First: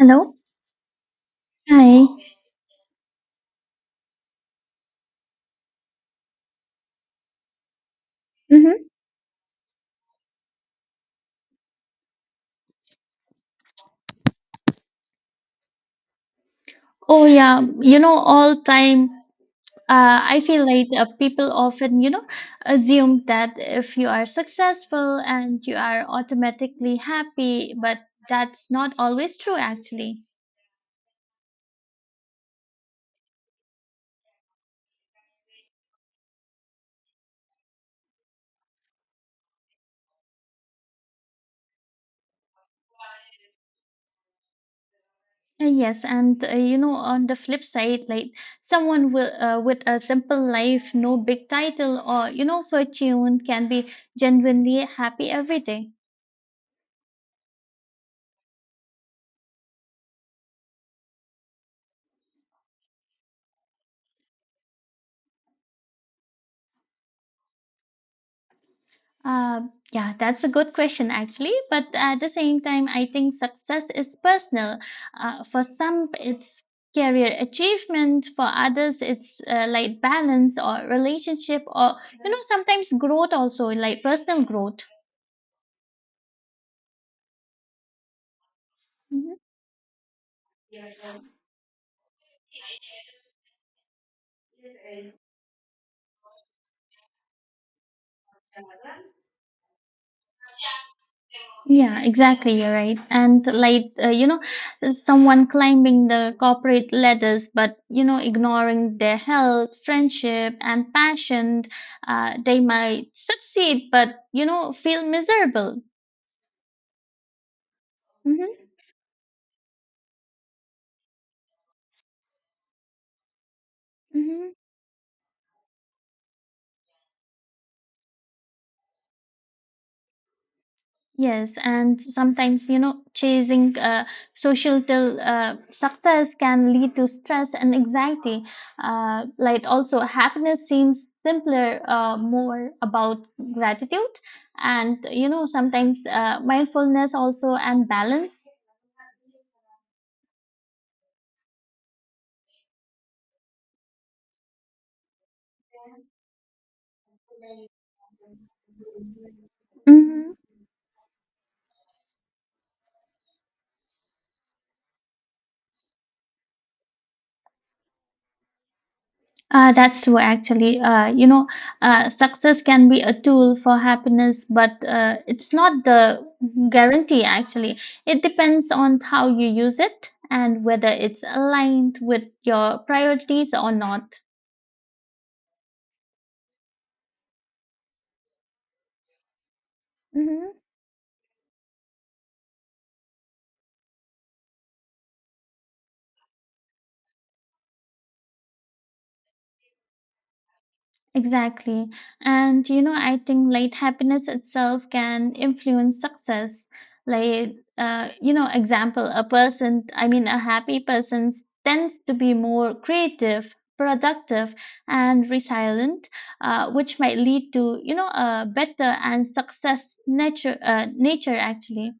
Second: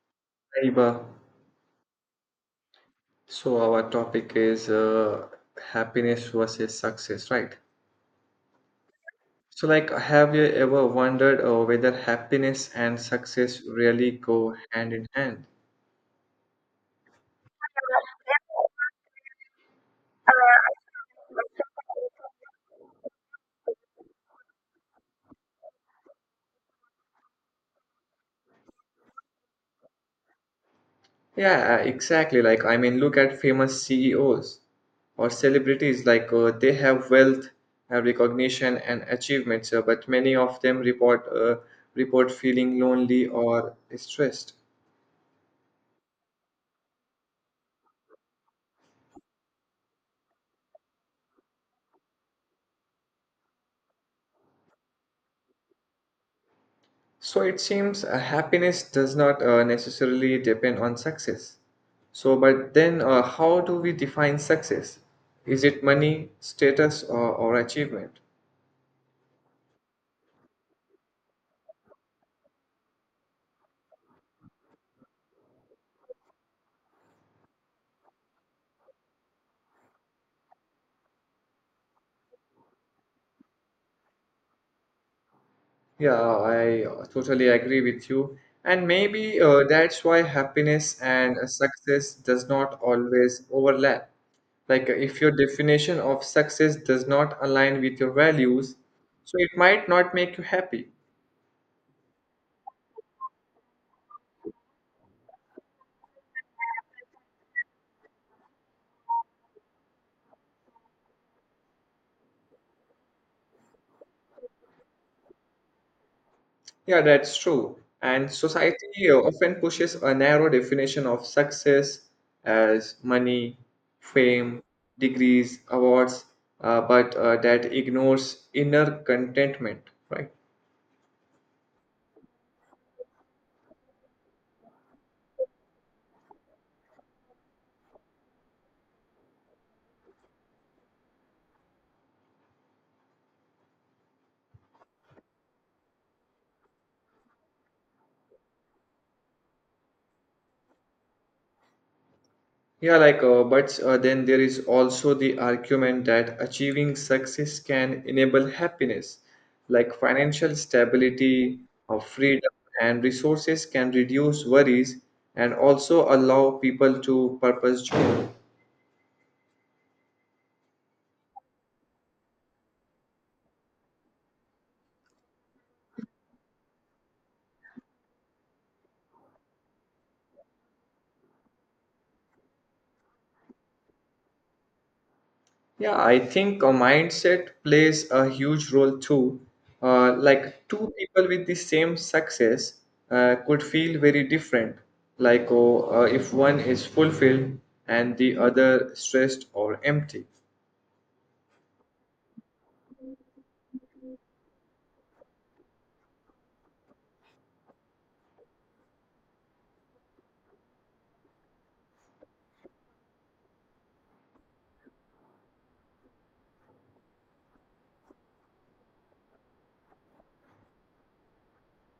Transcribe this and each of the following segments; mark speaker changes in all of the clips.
Speaker 1: Hello.
Speaker 2: Iba.
Speaker 1: Hi.
Speaker 2: So our topic is happiness versus success, right?
Speaker 1: Hmm.
Speaker 2: So like, have you ever wondered whether happiness and success really go hand in hand?
Speaker 1: Oh yeah, all time. I feel like people often, assume that if you are successful and you are automatically happy, but that's not always true, actually.
Speaker 2: Yeah, exactly. Look at famous CEOs or celebrities. They have wealth, have recognition and achievements, but many of them report feeling lonely or stressed.
Speaker 1: Yes, and on the flip side, like someone will, with a simple life, no big title or fortune, can be genuinely happy every day.
Speaker 2: So it seems happiness does not necessarily depend on success. So, but then how do we define success? Is it money, status, or achievement?
Speaker 1: Uh, yeah, that's a good question actually. But at the same time, I think success is personal. For some, it's career achievement. For others, it's like balance or relationship, or sometimes growth also, like personal growth.
Speaker 2: Yeah, I totally agree with you. And
Speaker 1: Mm-hmm.
Speaker 2: maybe that's why happiness and success does not always overlap. Like if your definition of success does not align with your values, so it might not make you happy.
Speaker 1: Yeah, exactly. You're right. And like, someone climbing the corporate ladders, but, ignoring their health, friendship, and passion, they might succeed, but, feel miserable.
Speaker 2: Yeah, that's true. And
Speaker 1: Mm-hmm.
Speaker 2: society often pushes a narrow definition of success as money,
Speaker 1: Mm-hmm.
Speaker 2: fame, degrees, awards, but that ignores inner contentment, right?
Speaker 1: Yes, and sometimes, chasing social till success can lead to stress and anxiety. Like also, happiness seems simpler, more about gratitude, and sometimes mindfulness also and balance.
Speaker 2: Yeah, like, but then there is also the argument that achieving success can enable happiness, like
Speaker 1: Mhm.
Speaker 2: financial stability, freedom, and resources can reduce worries and also allow people to purpose joy.
Speaker 1: That's true, actually. Success can be a tool for happiness, but it's not the guarantee, actually. It depends on how you use it and whether it's aligned with your priorities or not.
Speaker 2: Yeah, I think a mindset plays a huge role too. Uh,
Speaker 1: Mhm.
Speaker 2: like two people with the same success could feel very different. If one is fulfilled and the other stressed or empty.
Speaker 1: Exactly. And I think like happiness itself can influence success. Like, example, a person, I mean, a happy person tends to be more creative, productive, and resilient, which might lead to, a better and success nature actually.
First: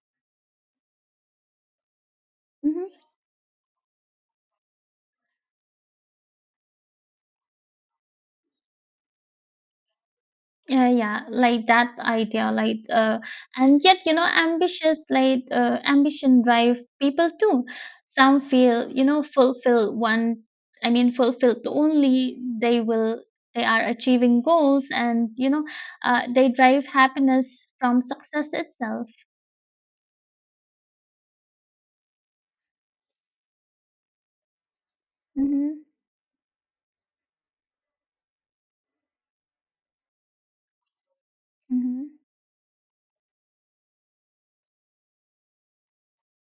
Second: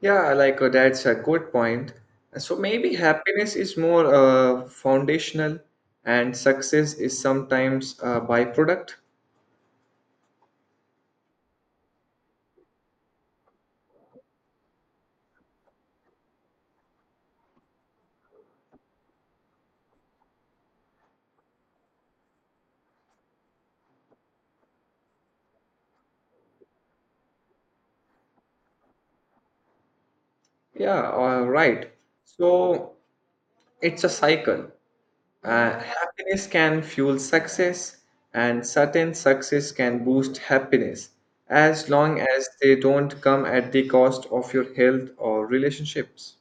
Speaker 2: Yeah, that's a good point. So
Speaker 1: Mhm.
Speaker 2: maybe happiness is more foundational and success is sometimes a byproduct.
Speaker 1: Yeah, yeah, like that idea, like and yet ambitious, like ambition drive people too. Some feel fulfilled one, I mean fulfilled only they are achieving goals, and they drive happiness from success itself.
Speaker 2: Yeah, right. So it's a cycle.
Speaker 1: Mm-hmm,
Speaker 2: Happiness can fuel success, and certain success can boost happiness as
Speaker 1: mm-hmm.
Speaker 2: long as they don't come at the cost of your health or relationships.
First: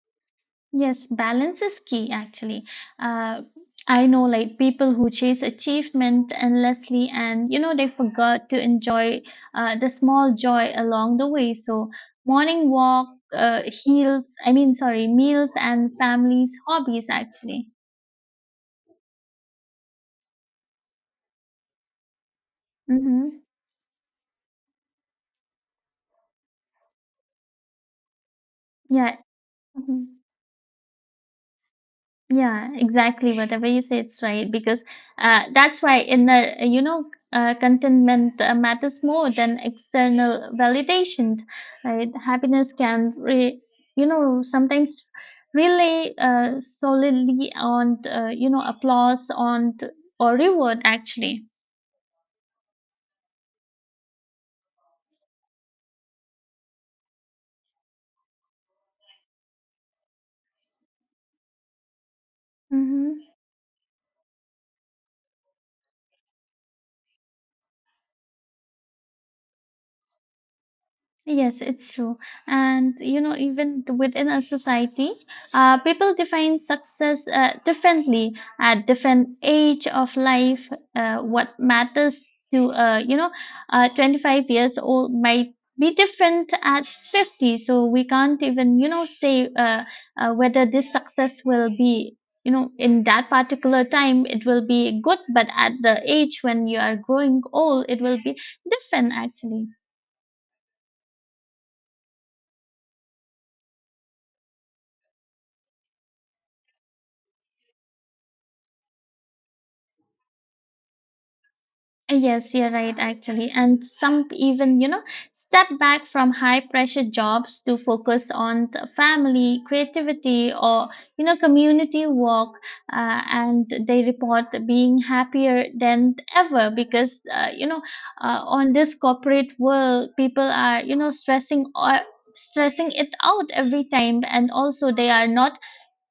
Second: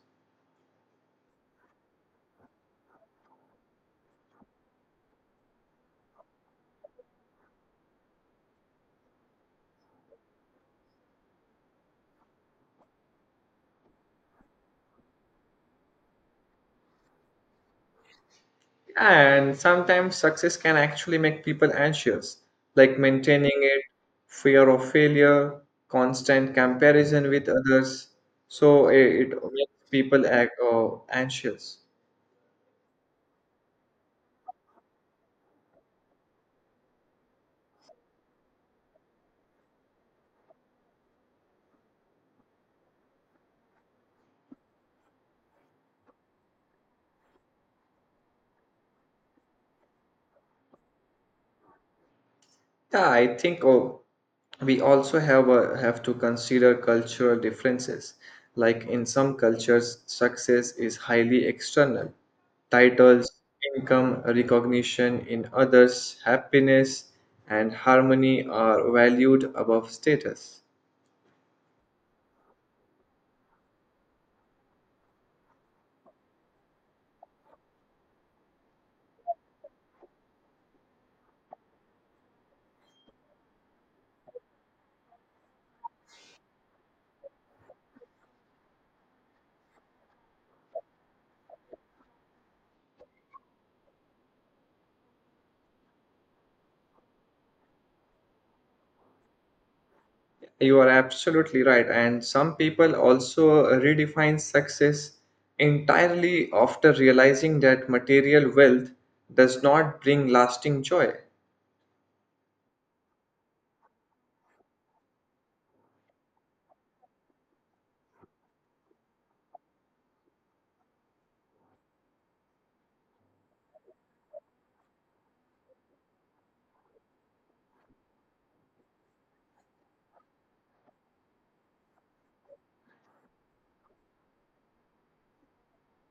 Speaker 1: Yes, balance is key actually. Uh, I know like people who chase achievement endlessly, and they forgot to enjoy the small joy along the way. So morning walk, heals, I mean sorry, meals and families, hobbies actually.
Speaker 2: And sometimes success can actually make people anxious, like
Speaker 1: Mm-hmm.
Speaker 2: maintaining it, fear of failure, constant comparison with others. So
Speaker 1: Yeah.
Speaker 2: it makes
Speaker 1: Mm-hmm.
Speaker 2: people act, anxious.
Speaker 1: Yeah, exactly. Whatever you say, it's right because that's why in the contentment matters more than external validation. Right? Happiness can re- you know sometimes rely solely on applause on or reward actually.
Speaker 2: Yeah, I think we also have to consider cultural differences, like in some cultures success is highly external:
Speaker 1: Mm-hmm.
Speaker 2: titles, income, recognition. In others, happiness and harmony are valued above status.
Speaker 1: Yes, it's true. And even within a society, people define success differently at different age of life. What matters to 25 years old might be different at 50. So we can't even say whether this success will be in that particular time it will be good, but at the age when you are growing old, it will be different actually.
Speaker 2: You are absolutely right, and some people also redefine success entirely after realizing that material wealth does not bring lasting joy.
Speaker 1: Yes, you're right, actually. And some even, step back from high pressure jobs to focus on the family, creativity, or, community work. And they report being happier than ever because, on this corporate world, people are, stressing or stressing it out every time, and also they are not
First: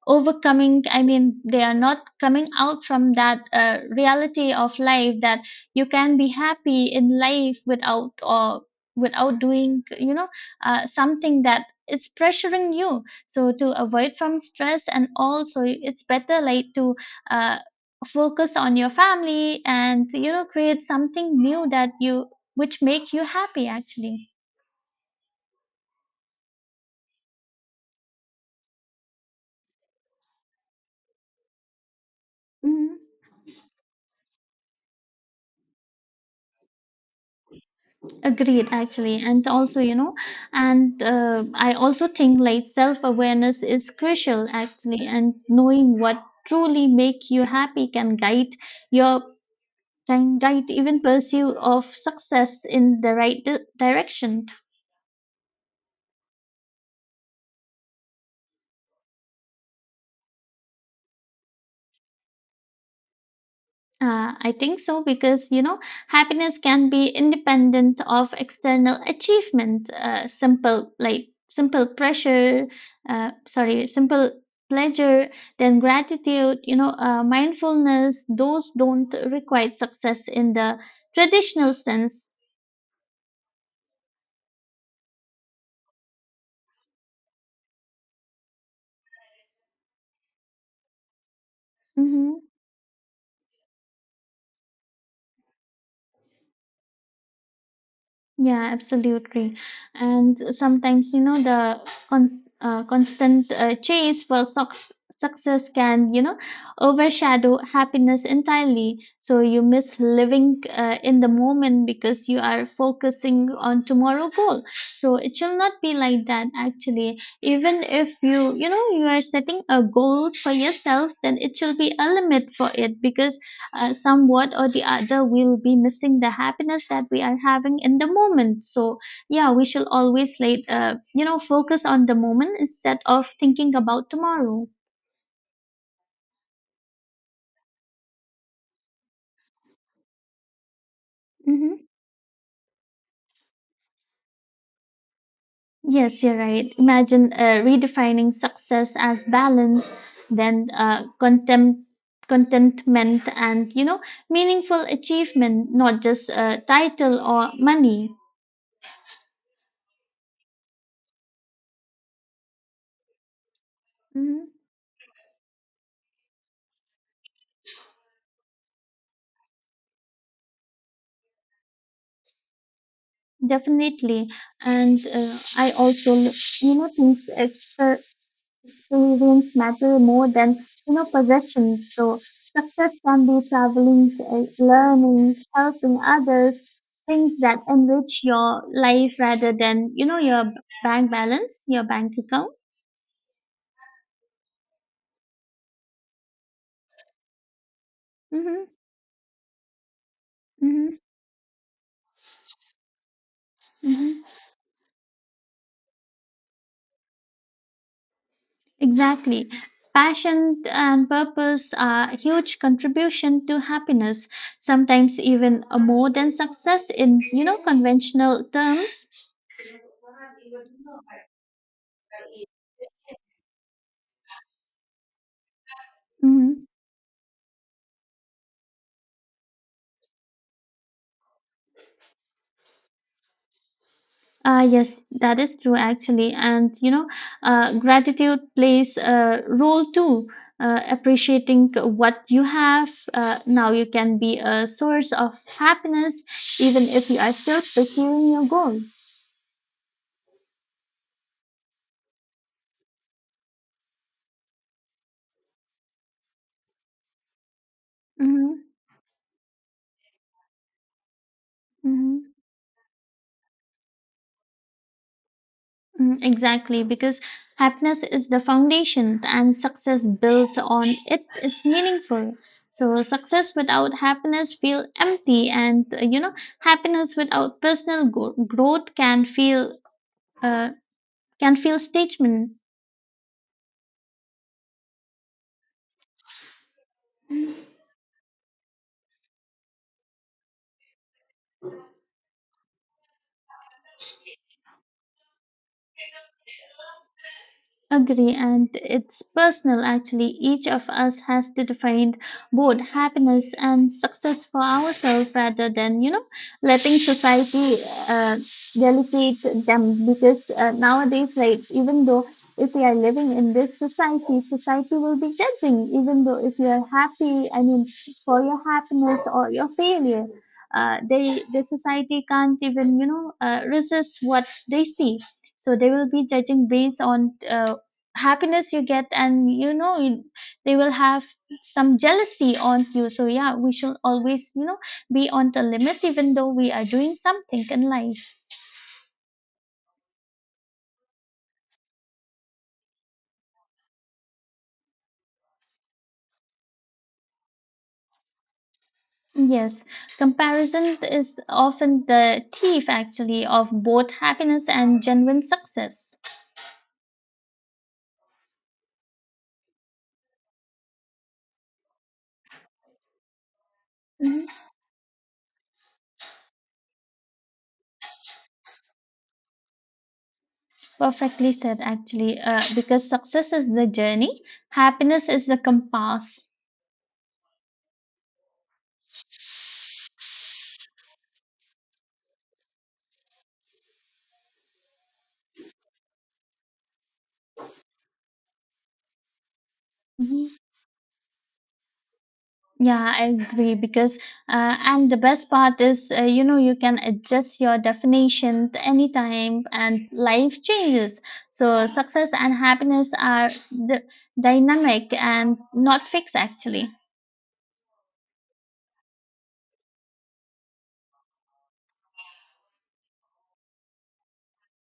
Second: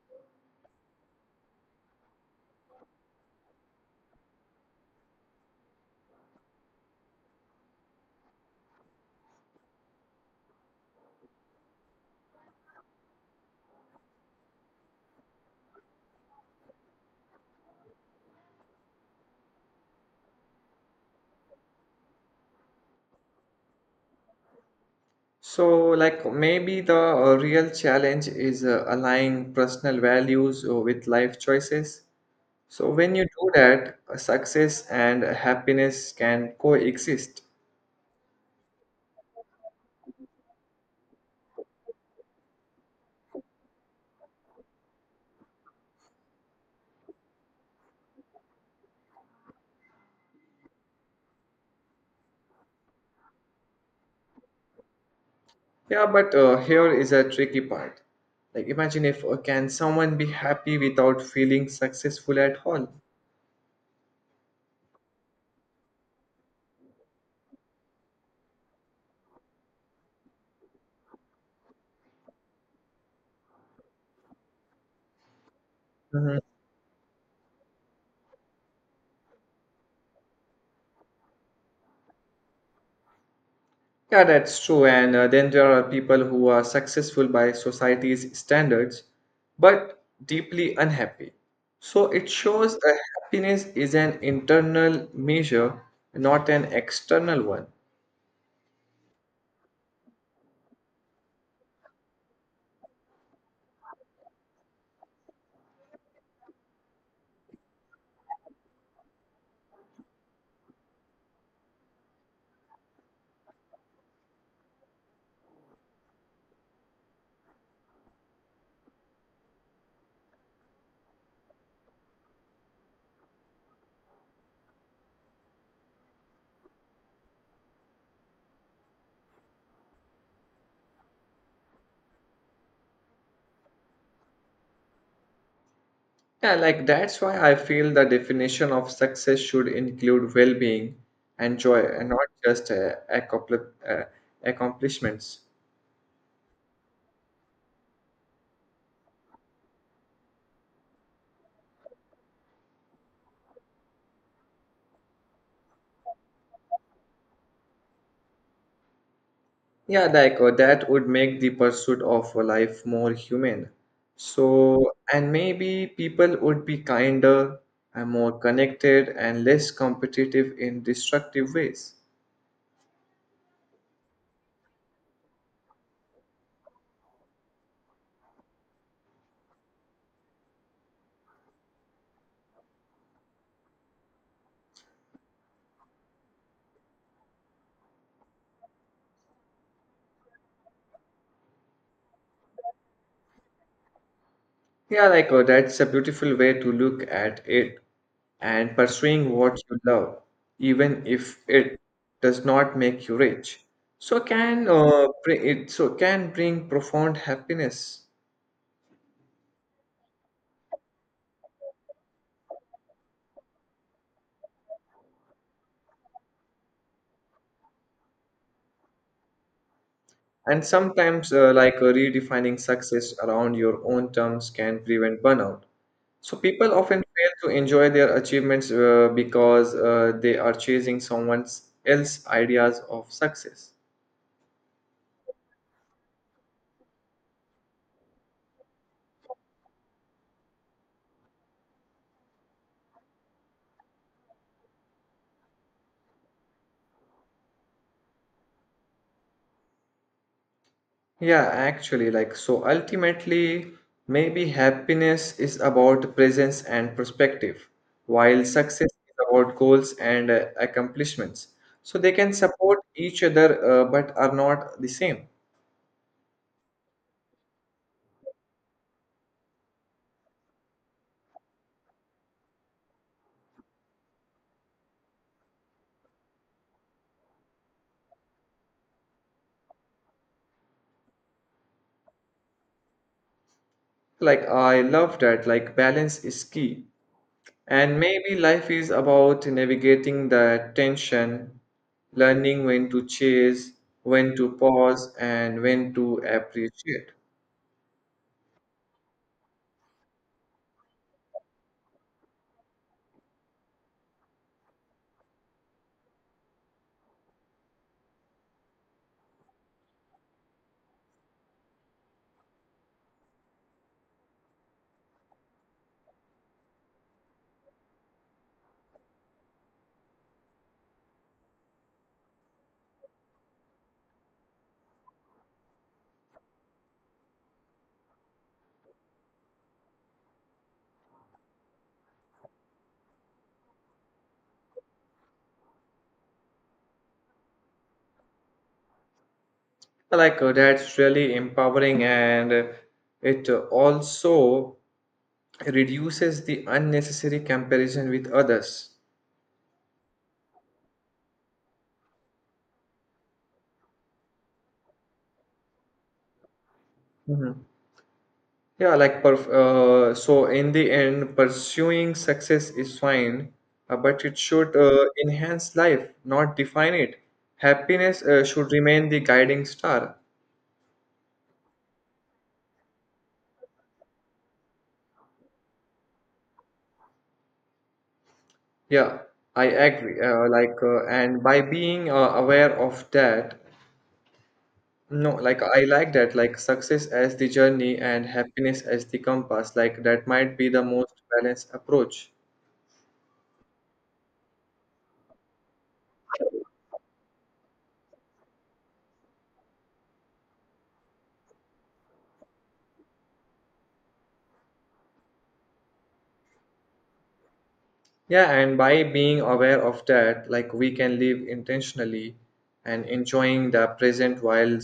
Speaker 1: overcoming, I mean they are not coming out from that reality of life that you can be happy in life without, or without doing something that is pressuring you. So to avoid from stress, and also it's better like to uh, focus on your family and create something new that you which make you happy actually.
Speaker 2: So, like maybe the real challenge is aligning personal values with life choices. So,
Speaker 1: Mm-hmm.
Speaker 2: when you do that, success and happiness can coexist.
Speaker 1: Agreed, actually. And also, you know, and I also think like self awareness is crucial, actually, and knowing what truly make you happy can guide your even pursue of success in the right direction.
Speaker 2: Yeah, but here is a tricky part. Like, imagine if can someone be happy without feeling successful at all?
Speaker 1: I think so because happiness can be independent of external achievement. Simple like simple pressure, sorry, simple pleasure. Then
Speaker 2: Mm-hmm.
Speaker 1: gratitude, mindfulness. Those don't require success in the traditional sense.
Speaker 2: Yeah, that's true. And then there are people who are successful by society's standards, but deeply unhappy. So it
Speaker 1: Mm-hmm.
Speaker 2: shows that happiness is an internal measure, not an external one.
Speaker 1: Yeah, absolutely. And sometimes, the constant chase for success can, overshadow happiness entirely. So you miss living in the moment because you are focusing on tomorrow goal. So it shall not be like that, actually. Even if you are setting a goal for yourself, then it shall be a limit for it, because somewhat or the other we'll be missing the happiness that we are having in the moment. So yeah, we shall always like focus on the moment instead of thinking about tomorrow.
Speaker 2: Yeah, that's why I feel the definition of success should include well being and
Speaker 1: Hmm.
Speaker 2: joy and not just uh, accomplishments.
Speaker 1: Yes, you're right. Imagine redefining success as balance, then contempt contentment, and meaningful achievement, not just title or money.
Speaker 2: Yeah, that would make the pursuit of a life more human.
Speaker 1: Mhm.
Speaker 2: So, and maybe people would be kinder and more connected and less competitive in destructive ways.
Speaker 1: Definitely. And I also think extra experience matter more than possessions. So success can be traveling, learning, helping others, things that enrich your life rather than your bank balance, your bank account.
Speaker 2: Yeah, that's a beautiful way to look at it,
Speaker 1: Hmm.
Speaker 2: and pursuing what you love,
Speaker 1: Hmm.
Speaker 2: even if it does not make you rich. So
Speaker 1: Hmm.
Speaker 2: can uh, bring it so can bring profound happiness.
Speaker 1: Exactly. Passion and purpose are huge contribution to happiness, sometimes even more than success in conventional terms.
Speaker 2: And sometimes, redefining success around your own terms can prevent burnout. So, people often fail to enjoy their achievements because they are chasing someone else's ideas of success.
Speaker 1: Yes, that is true actually. And gratitude plays a role too. Appreciating what you have now, you can be a source of happiness even if you are still pursuing your goal.
Speaker 2: Yeah, actually, like, so ultimately, maybe happiness is about presence and perspective, while
Speaker 1: Mm-hmm,
Speaker 2: success is about goals and accomplishments. So, they can
Speaker 1: mm-hmm,
Speaker 2: support each other but are not the same.
Speaker 1: mm, exactly, because happiness is the foundation and success built on it is meaningful. So, success without happiness feel empty, and happiness without personal growth uh, can feel statement.
Speaker 2: Like, I love that. Like, balance is key. And maybe life is about navigating the tension, learning when to chase, when to pause, and when to appreciate.
Speaker 1: Agree, and it's personal actually. Each of us has to define both happiness and success for ourselves rather than, letting society uh, delegate them. Because nowadays, like, even though if we are living in this society, society will be judging, even though if you are happy, I mean, for your happiness or your failure. The society can't even resist what they see, so they will be judging based on happiness you get, and they will have some jealousy on you. So yeah, we should always be on the limit even though we are doing something in life.
Speaker 2: Like, that's really empowering, and it also reduces the unnecessary comparison with others.
Speaker 1: Yes, comparison is often the thief actually of both happiness and genuine success.
Speaker 2: Mhm. Yeah, like perf so in the end, pursuing success is fine, but it
Speaker 1: Mhm.
Speaker 2: should enhance life, not define it. Happiness should remain the guiding star.
Speaker 1: Perfectly said actually, because success is the journey, happiness is the compass.
Speaker 2: Yeah, I agree. And by being aware of that, no, like I like that, like success as the journey and happiness as the compass. Like that might be the most balanced approach.
Speaker 1: Yeah, I agree, because and the best part is you can adjust your definition to any time and life changes. So success and happiness are the dynamic and not fixed actually.
Speaker 2: Yeah, and by being aware of that, like we can live intentionally and enjoying the present while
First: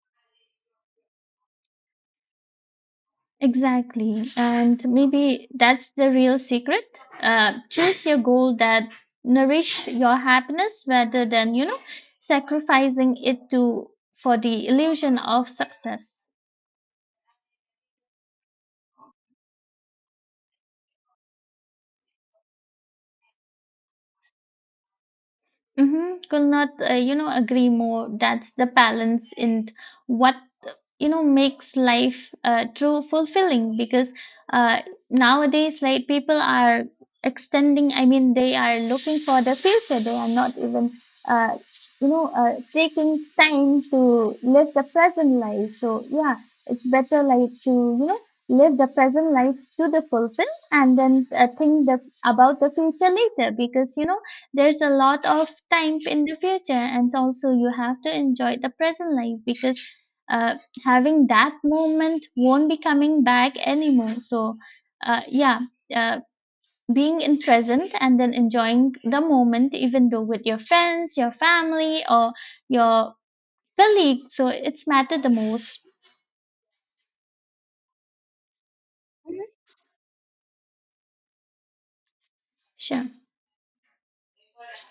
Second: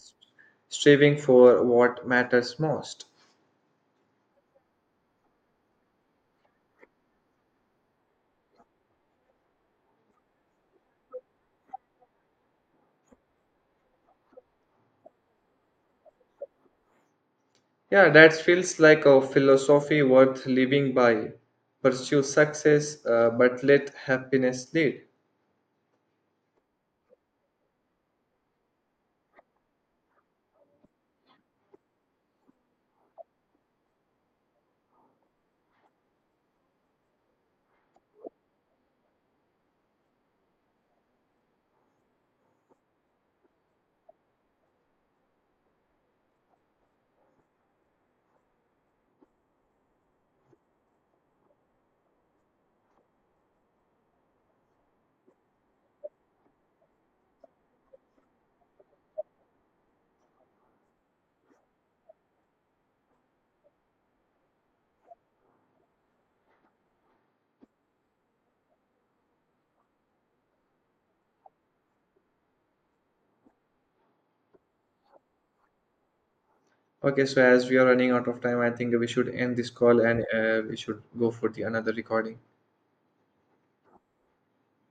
Speaker 2: striving for what matters most.
Speaker 1: Exactly. And maybe that's the real secret. Choose your goal that nourish your happiness rather than, sacrificing it to for the illusion of success.
Speaker 2: Yeah, that feels like a philosophy worth living by. Pursue success, but let happiness lead.
Speaker 1: Mm-hmm. Could not, agree more. That's the balance in what, makes life true fulfilling, because uh, nowadays, like, people are extending, I mean, they are looking for the future. They are not even, uh, taking time to live the present life. So, yeah, it's better, like, to, you know, live the present life to the fulfill, and then think about the future later because, there's a lot of time in the future, and also you have to enjoy the present life because uh, having that moment won't be coming back anymore. So yeah, uh, being in present and then enjoying the moment, even though with your friends, your family, or your colleagues, so it's matter the most.
Speaker 2: Okay, so as we are running out of time, I think we should
Speaker 1: Mhm.
Speaker 2: end this call and we should go for the another recording.
Speaker 1: Sure.